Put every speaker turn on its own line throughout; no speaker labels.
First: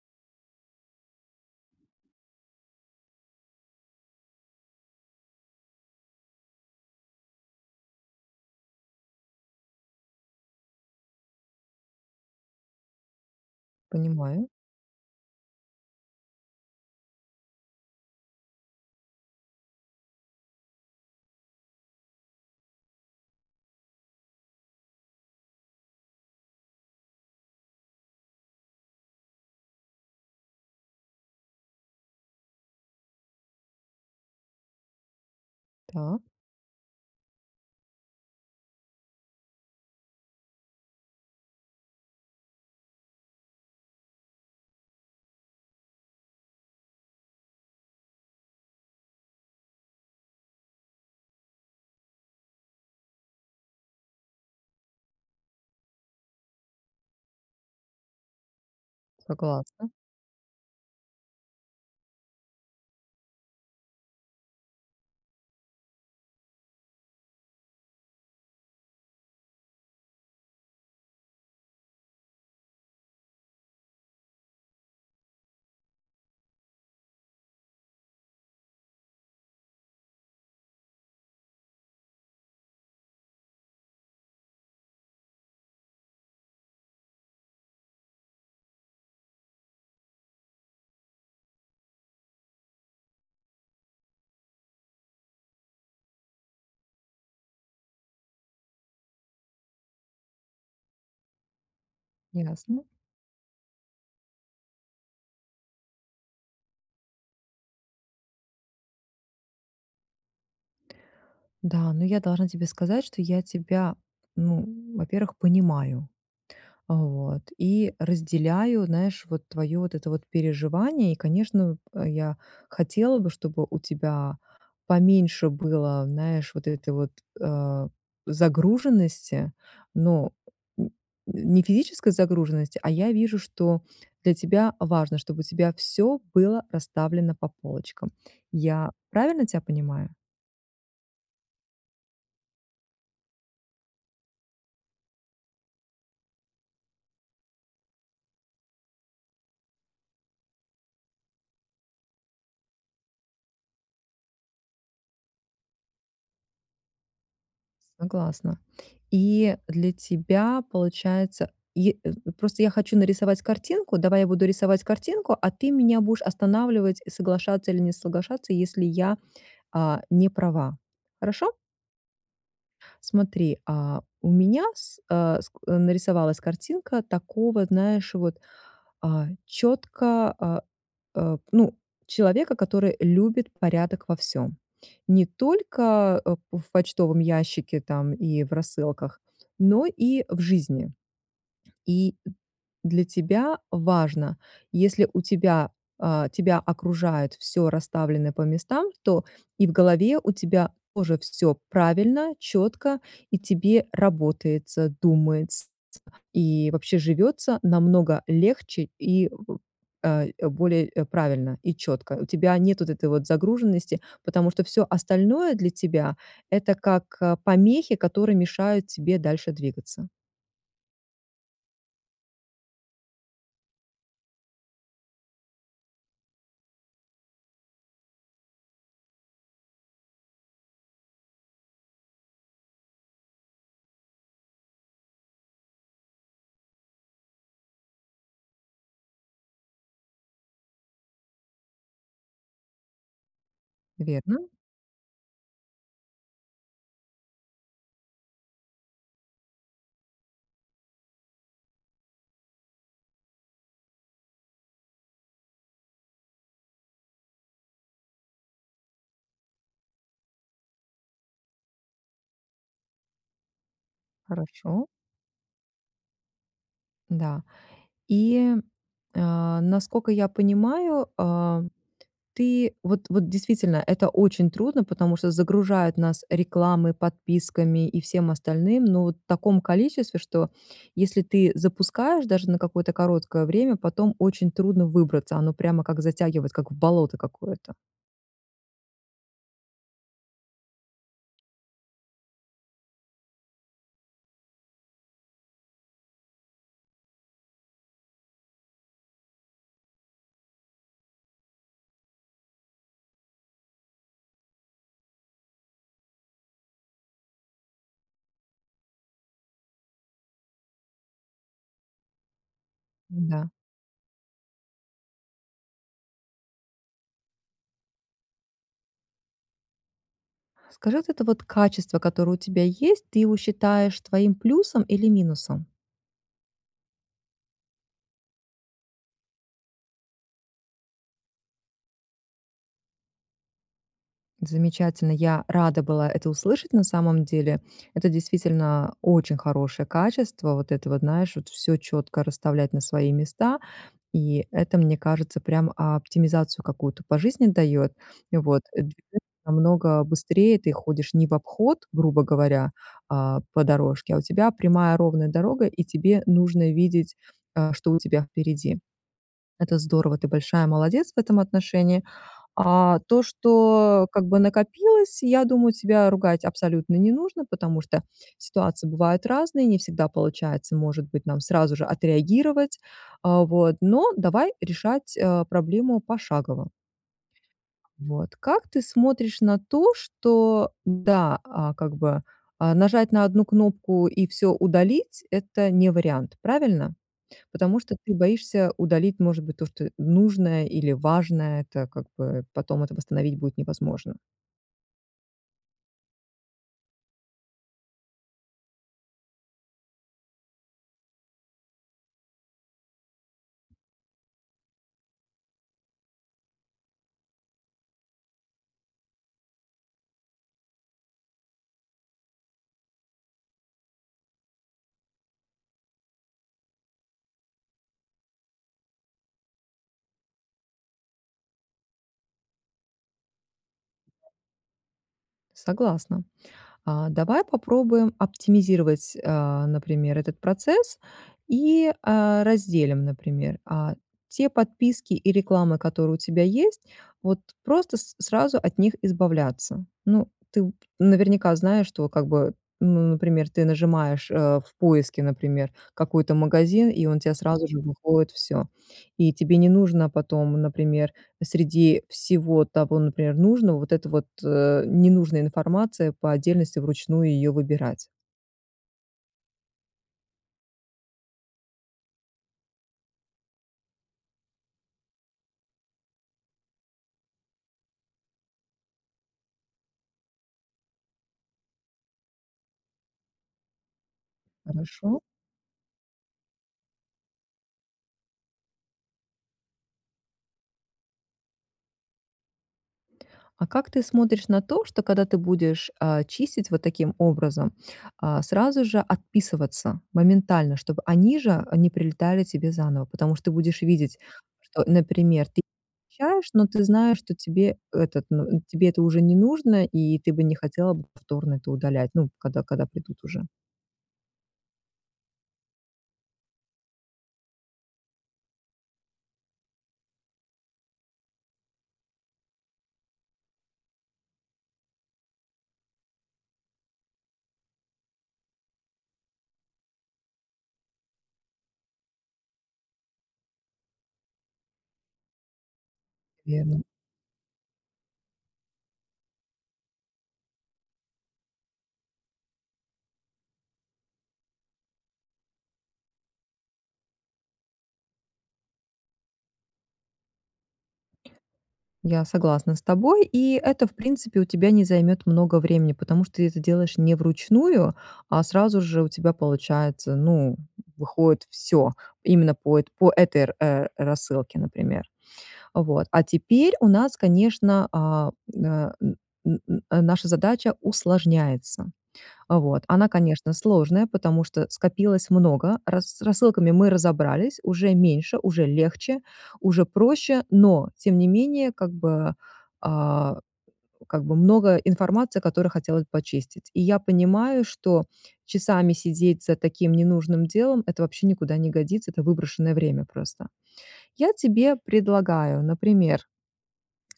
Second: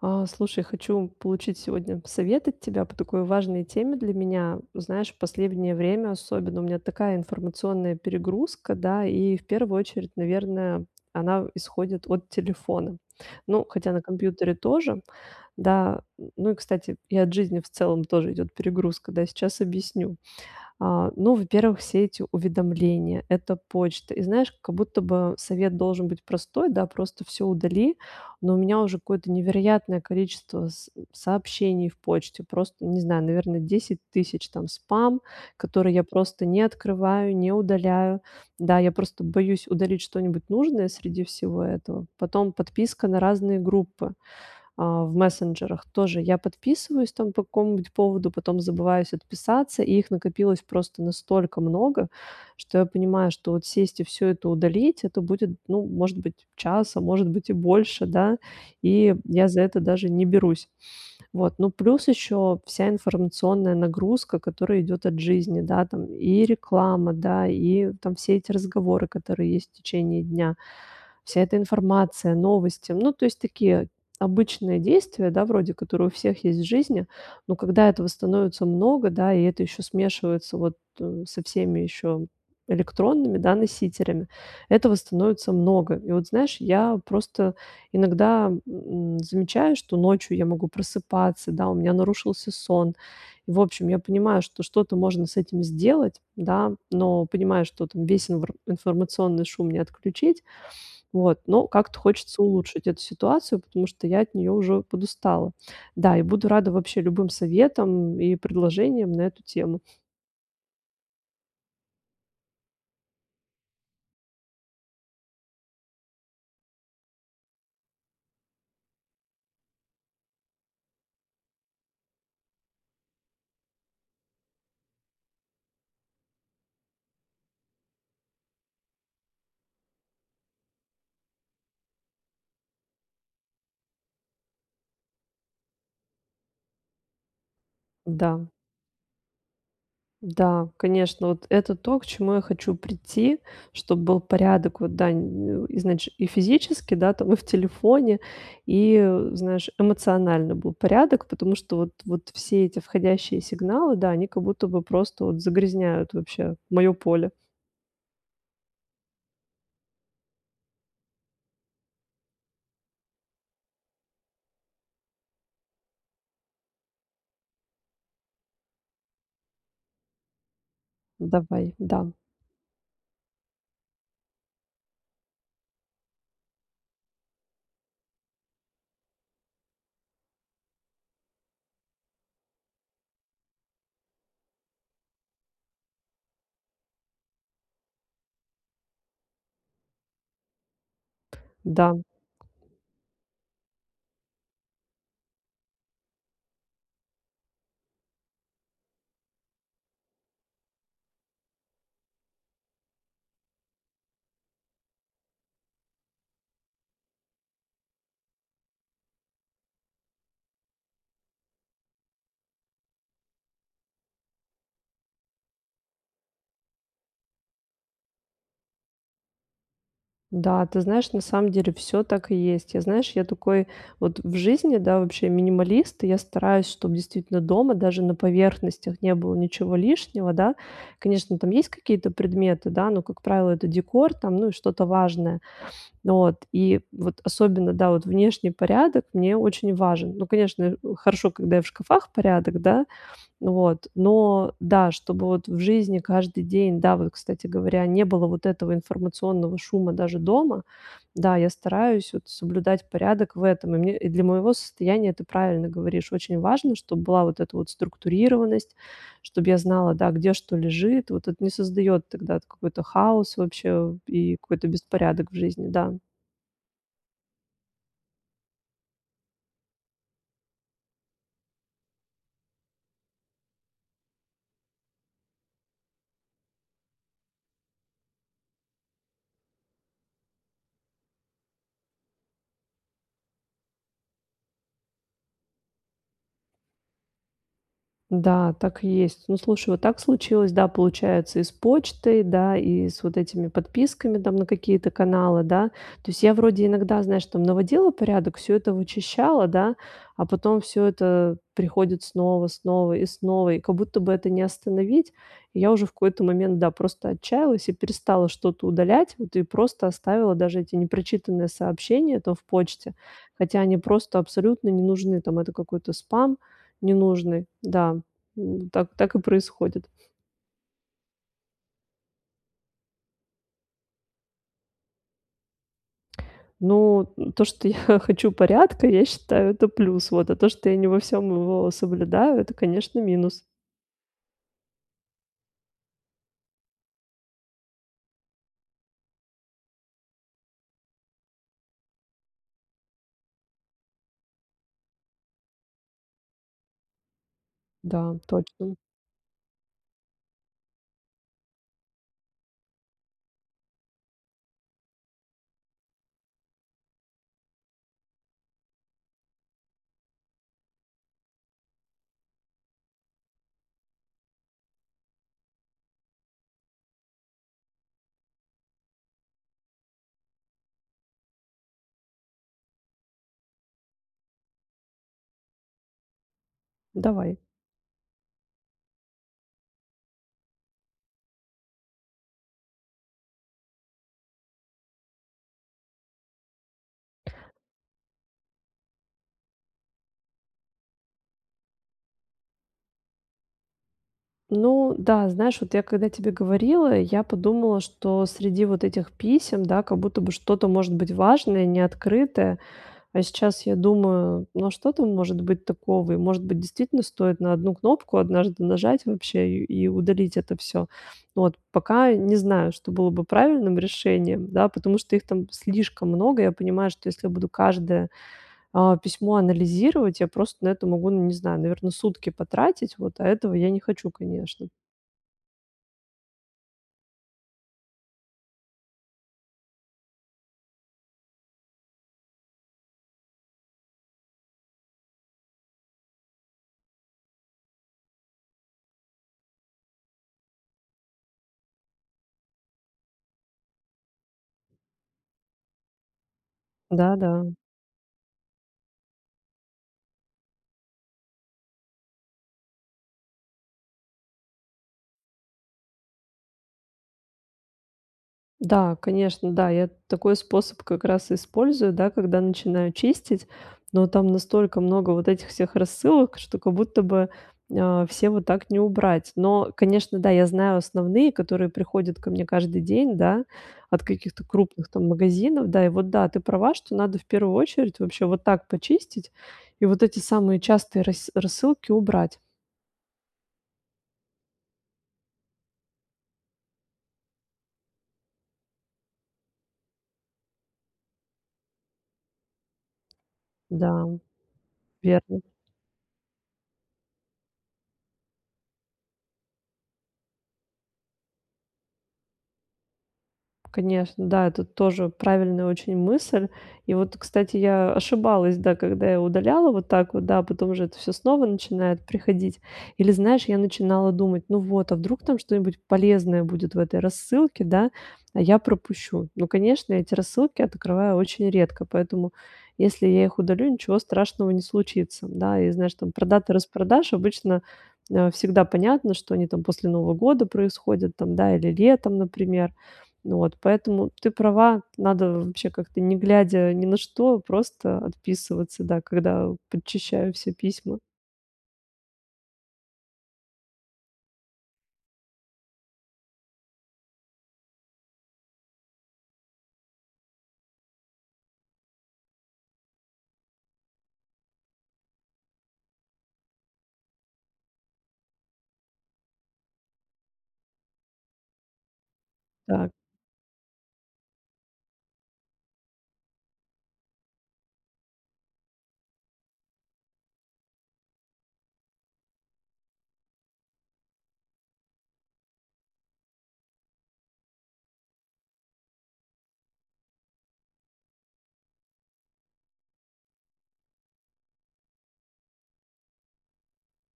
А, слушай, хочу получить сегодня совет от тебя по такой важной теме для меня. Знаешь, последнее время особенно у меня такая информационная перегрузка, да. И в первую очередь, наверное, она, э, исходит от телефона. Ну, хотя на
Понимаю.
компьютере тоже, да. М, ну, и, кстати, и от жизни в целом тоже идёт перегрузка, да. Сейчас объясню. А, ну, во-первых, все эти уведомления, это почта. И знаешь, как будто бы совет должен быть простой, да: "Просто всё удали". Но у меня уже какое-то невероятное количество с сообщений в почте, просто, не знаю, наверное, 10 000. Там спам, который я
Так.
просто не открываю, не удаляю. Да, я просто боюсь удалить что-нибудь нужное среди всего этого. Потом подписка на разные группы, а, в мессенджерах. Тоже я подписываюсь там по какому-нибудь поводу, потом забываюсь отписаться. И их накопилось просто настолько много, что я понимаю, что вот сесть и всё это удалить- это будет, ну, может быть, час, а может быть, и больше, да, и я за это
Согласна.
даже не берусь. Вот, ну, плюс ещё вся информационная нагрузка, которая идёт от жизни, да, там: и реклама, да, и там все эти разговоры, которые есть в течение дня, вся эта информация, новости. Ну, то есть, такие обычные действия, да, вроде, которые у всех есть в жизни, но когда этого становится много, да, и это ещё смешивается вот, э, со всеми ещё электронными, да, носителями. Этого становится много. И вот знаешь, я просто иногда, м, замечаю, что ночью я могу просыпаться, да, у меня нарушился сон. В общем, я понимаю, что что-то можно с этим сделать, да, но понимаю, что там весь инвр информационный шум не отключить. Вот, но как-то хочется
Ясно.
улучшить эту ситуацию, потому что я от неё уже подустала. Да, и буду рада вообще любым советам и предложениям на эту тему.
Да, но я должна тебе сказать, что я тебя, ну, во-первых, понимаю. Вот, и разделяю, знаешь, вот твое вот это вот переживание. И конечно, я хотела бы, чтобы у тебя поменьше было, знаешь, вот этой вот, э, загруженности, но, м, н не физической загруженности, а я вижу, что для тебя важно, чтобы у тебя всё было расставлено по полочкам.
Да.
Я правильно тебя понимаю?
Да, конечно, вот это то, к чему я хочу прийти, чтоб был порядок, вот, да, изнач и физически, да, там, и в телефоне, и, э, знаешь, эмоционально был порядок, потому что вот вот все эти входящие сигналы, да, они как будто бы просто вот загрязняют вообще моё поле.
Согласна. И для тебя получается й э, просто я хочу нарисовать картинку. Давай я буду рисовать картинку, а ты меня будешь останавливать, и соглашаться или не соглашаться, если я, а, не права. Хорошо?
Давай. Да.
Смотри, а, у меня с а, скл нарисовалась картинка такого, знаешь, вот, а, четко, а, а, ну, человека, который любит порядок во всём. Не только, а, в почтовом ящике там и в рассылках, но и в жизни.
Да.
И для тебя важно: если у тебя а, тебя окружает всё расставленное по местам, то и в голове у тебя тоже все правильно, четко, и тебе работается, думаетс и вообще живется намного легче, и в, а, более, э, правильно и четко. У тебя нет вот этой вот загруженности, потому что всё остальное для тебя- это как, э, помехи, которые мешают тебе дальше двигаться.
Да, ты знаешь, на самом деле всё так и есть. Я, знаешь, я такой вот в жизни, да, вообще минималист, и я стараюсь, чтоб действительно дома даже на поверхностях не было ничего лишнего, да. Конечно, там есть какие-то предметы, да, но, как правило, это декор, там, ну, и что-то важное. Вот. И вот особенно, да, вот внешний порядок мне очень важен. Ну, конечно, э, хорошо, когда и в шкафах порядок, да, вот,
Верно.
но да, чтобы вот в жизни каждый день, да, вот, кстати говоря, не было вот этого информационного шума даже дома. Да, я стараюсь вот соблюдать порядок в этом, и мне, и для моего состояния, ты правильно говоришь, очень важно, чтоб была вот эта вот структурированность, чтобы я знала, да, где что лежит. Вот это не создает тогда т какой-то хаос вообще и какой-то
Хорошо.
беспорядок в жизни, да.
Да. И, а, наскока я понимаю, а, ты вот вот действительно, это очень трудно, потому что загружают нас рекламой, подписками и всем остальным, но вот в таком количестве, что, если ты запускаешь даже на какое-то короткое время, потом очень трудно выбраться. Оно прямо как затягивать, как в болото какое-то.
Да, так есть. Ну, слушай, вот так случилось. Да, получается и с почтой, да и с вот этими подписками там на какие-то каналы, да. То есть я вроде иногда, знаешь, там наводила порядок, всё это вычищала, да, а потом всё это приходит снова снова и снова, и как будто бы это не остановить. Я уже в какой-то момент, да, просто отчаялась и перестала что-то удалять. Вот и просто оставила даже эти непрочитанные сообщения то в почте.
Да.
Хотя они просто абсолютно не нужны. Там это какой-то спам ненужный. Да, м. Так так и происходит.
Скажите, это вот качество, которое у тебя есть, ты его считаешь твоим плюсом или минусом?
Ну, м, то, что я хочу порядка, я считаю, это плюс. Вот. А то, что я не во всём его соблюдаю, это, конечно, минус.
Замечательно, я рада была это услышать на самом деле. Это действительно очень хорошее качество, вот это вот, знаешь, вот всё четко расставлять на свои места, и это, мне кажется, прям оптимизацию какую-то по жизни дает.
Да,
Вот,
точно.
[unintelligible] намного быстрее, ты ходишь не в обход, грубо говоря, а по дорожке, а у тебя прямая ровная дорога, и тебе нужно видеть, а, что у тебя впереди. Это здорово, ты большая молодец в этом отношении. А то, что, как бы, накопилось, я думаю, тебя ругать абсолютно не нужно, потому что ситуации бывают разные, не всегда получается, может быть, нам сразу же отреагировать, а вот, но давай решать, а, проблему пошагово.
Давай.
Вот. Как ты смотришь на то, что да, а как бы, а, нажать на одну кнопку и всё удалить- это не вариант, правильно? Потому что ты боишься удалить, может быть, то, что нужное или важное. Это как бы потом это восстановить будет невозможно.
Ну да, знаешь, вот я когда тебе говорила, я подумала, что среди вот этих писем, да, как будто бы что-то может быть важное и не открытое. А сейчас я думаю: ну что там может быть такого? И может быть, действительно стоит на одну кнопку однажды нажать вообще и и удалить это всё. Вот. Пока не знаю, что было бы правильным решением, да, потому что их там слишком много. Я понимаю, что если я буду каждое, а, письмо анализировать, я просто на это могу, ну не знаю, наверное, сутки потратить, вот. А этого я не хочу, конечно.
Согласна. А, давай попробуем оптимизировать, э, например, этот процесс и, э, разделим, например, а, те подписки и рекламы, которые у тебя есть, вот просто с сразу от них избавляться. Ну, ты наверняка знаешь, что, как бы, ну, например, ты нажимаешь, э, в поиске, например, какой-то магазин, и он те
Да-да.
сразу же выходит всё. И тебе не нужно потом, например, среди всего того, например, нужного, вот это вот, ненужная информация, по отдельности вручную ее выбирать.
Да, конечно, да, я такой способ как раз использую, да, когда начинаю чистить, но там настолько много вот этих всех рассылок, что как будто бы, а, все вот так не убрать. Но, конечно, да, я знаю основные, которые приходят ко мне каждый день, да, от каких-то крупных, там,
Хорошо?
магазинов, да. И вот да, ты права, что надо в первую очередь вообще вот так почистить и вот эти самые частые рассы рассылки убрать.
А как ты смотришь на то, что, когда ты будешь, э, чистить вот таким образом, э, сразу же отписываться моментально, чтобы они же они прилетали тебе заново, потому что будешь
Да.
видеть, что,
Верно.
например, ты щаешь но ты знаешь, что тебе этот ну, тебе это уже не нужно, и ты бы не хотела бы повторно это удалять, ну, когда когда придут уже?
Конечно, да, это тоже правильная очень мысль. И вот, кстати, я ошибалась, да, когда я удаляла вот так вот, да, потом уже это всё снова начинает приходить. Или знаешь, я начинала думать: "Ну вот, а вдруг там что-нибудь полезное будет в этой рассылке, да, а я пропущу". Ну, конечно, эти рассылки открываю очень редко, поэтому если я их удалю, ничего страшного не случится. Да, и знаешь, там, про даты
Верно.
распродаж обычно, э, всегда понятно, что они там после Нового года происходят, там, да, или летом, например. Вот, поэтому ты права, надо вообще как-то не глядя ни на что, просто отписываться, да, когда подчищаю все письма.
Я согласна с тобой, и это, в принципе, у тебя не займет много времени, потому что ты это делаешь не вручную, а сразу же у тебя получается, ну, выходит всё именно по это по этой, э, рассылке, например. Вот, а теперь у нас, конечно, э, м, э, н н наша задача усложняется. Вот,
Так.
она, конечно, сложная, потому что скопилось много, рассы с рассылками мы разобрались, уже меньше, уже легче, уже проще, но тем не менее, как бы, э, как бы много информации, которую хотелось почистить. И я понимаю, что часами сидеть за таким ненужным делом- это вообще никуда не годится, это выброшенное время просто. Я тебе предлагаю, например,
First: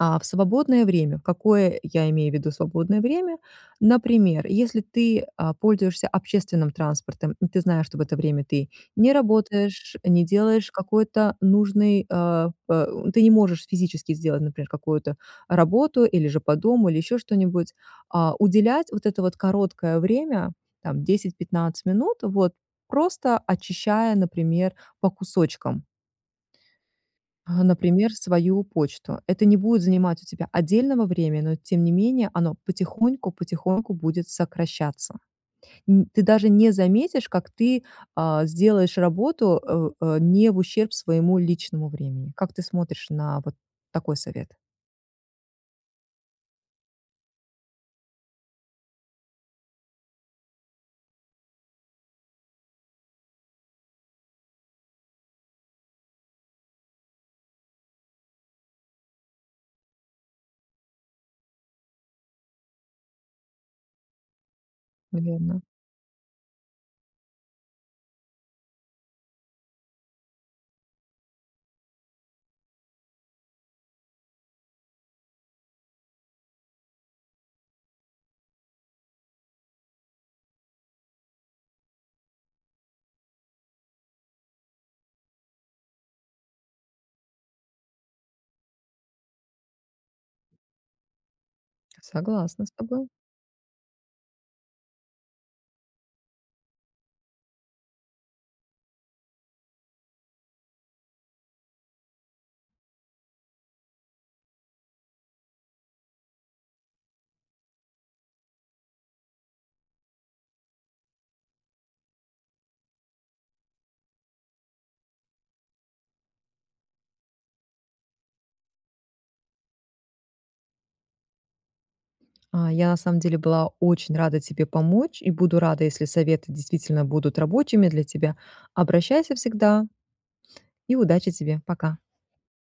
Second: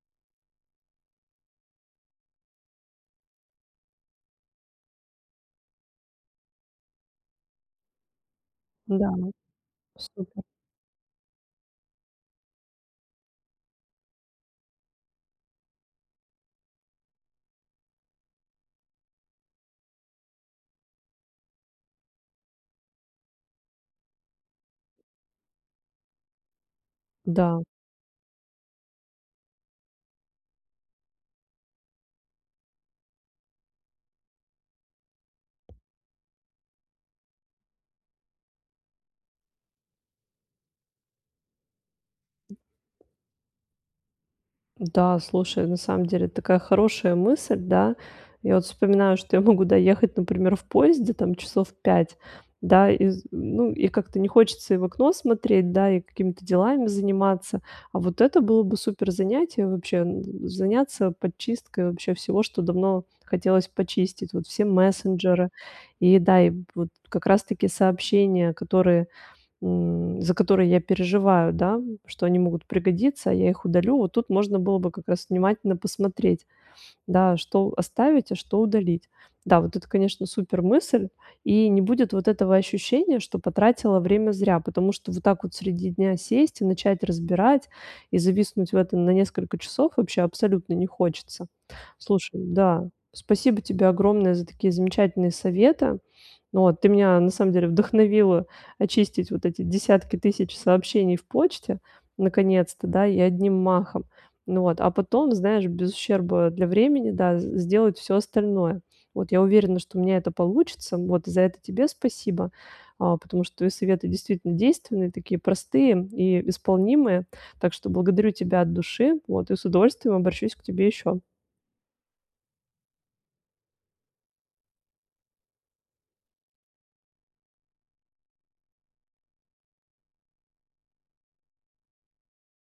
а, в свободное время, какое я имею в виду свободное время? Например, если ты, а, пользуешься общественным транспортом, ты знаешь, что в это время ты
Да,
не работаешь, не
супер.
делаешь какой-то нужной, э, э, ты не можешь физически сделать, например, какую-то работу или же по дому, или ещё что-нибудь, а, уделять вот это вот короткое время, там, 10-15 минут, вот просто очищая, например, по кусочкам
Да.
а, например, свою почту. Это не будет занимать у тебя отдельного времени, но тем не менее оно потихоньку потихоньку будет сокращаться. Н ты даже не заметишь, как ты, а, сделаешь работу, э, э, не в ущерб своему личному времени. Как ты смотришь на вот такой совет?
Да, слушай, на самом деле такая хорошая мысль, да. Я вот вспоминаю, что я могу доехать, например, в поезде, там, часов 5, да, из ну и как-то не хочется и в окно смотреть, да, и какими-то делами заниматься. А вот это было бы супер занятие. Вообще, н заняться подчисткой вообще всего, что давно хотелось почистить. Вот все мессенджеры
Наверно.
и, да, и вот как раз-таки сообщения, которые, м, за которые я переживаю, да, что они могут пригодиться, а я их удалю. Вот тут можно было бы как раз внимательно посмотреть, да, что оставить, а что удалить. Да, вот это, конечно, супер мысль. И не будет вот этого ощущения, что потратила время зря, потому что вот так вот среди дня сесть и начать разбирать, и зависнуть в этом на несколько часов вообще абсолютно не хочется. Слушай,
Согласна с
да,
тобой.
спасибо тебе огромное за такие замечательные советы. Вот, ты меня на самом деле вдохновила очистить вот эти десятки тысяч сообщений в почте наконец-то, да, и одним махом. Ну вот, а потом, знаешь, без ущерба для времени, да, сделать всё остальное, вот. Я уверена, что у меня это получится, вот. За это тебе спасибо, а, потому что советы действительно действенные, такие простые и исполнимые. Так что благодарю тебя от души, вот, и с удовольствием обращусь к тебе ещё.
А, я на самом деле была очень рада тебе помочь и буду рада, если советы действительно будут рабочими для тебя. Обращайся всегда! И удачи тебе! Пока.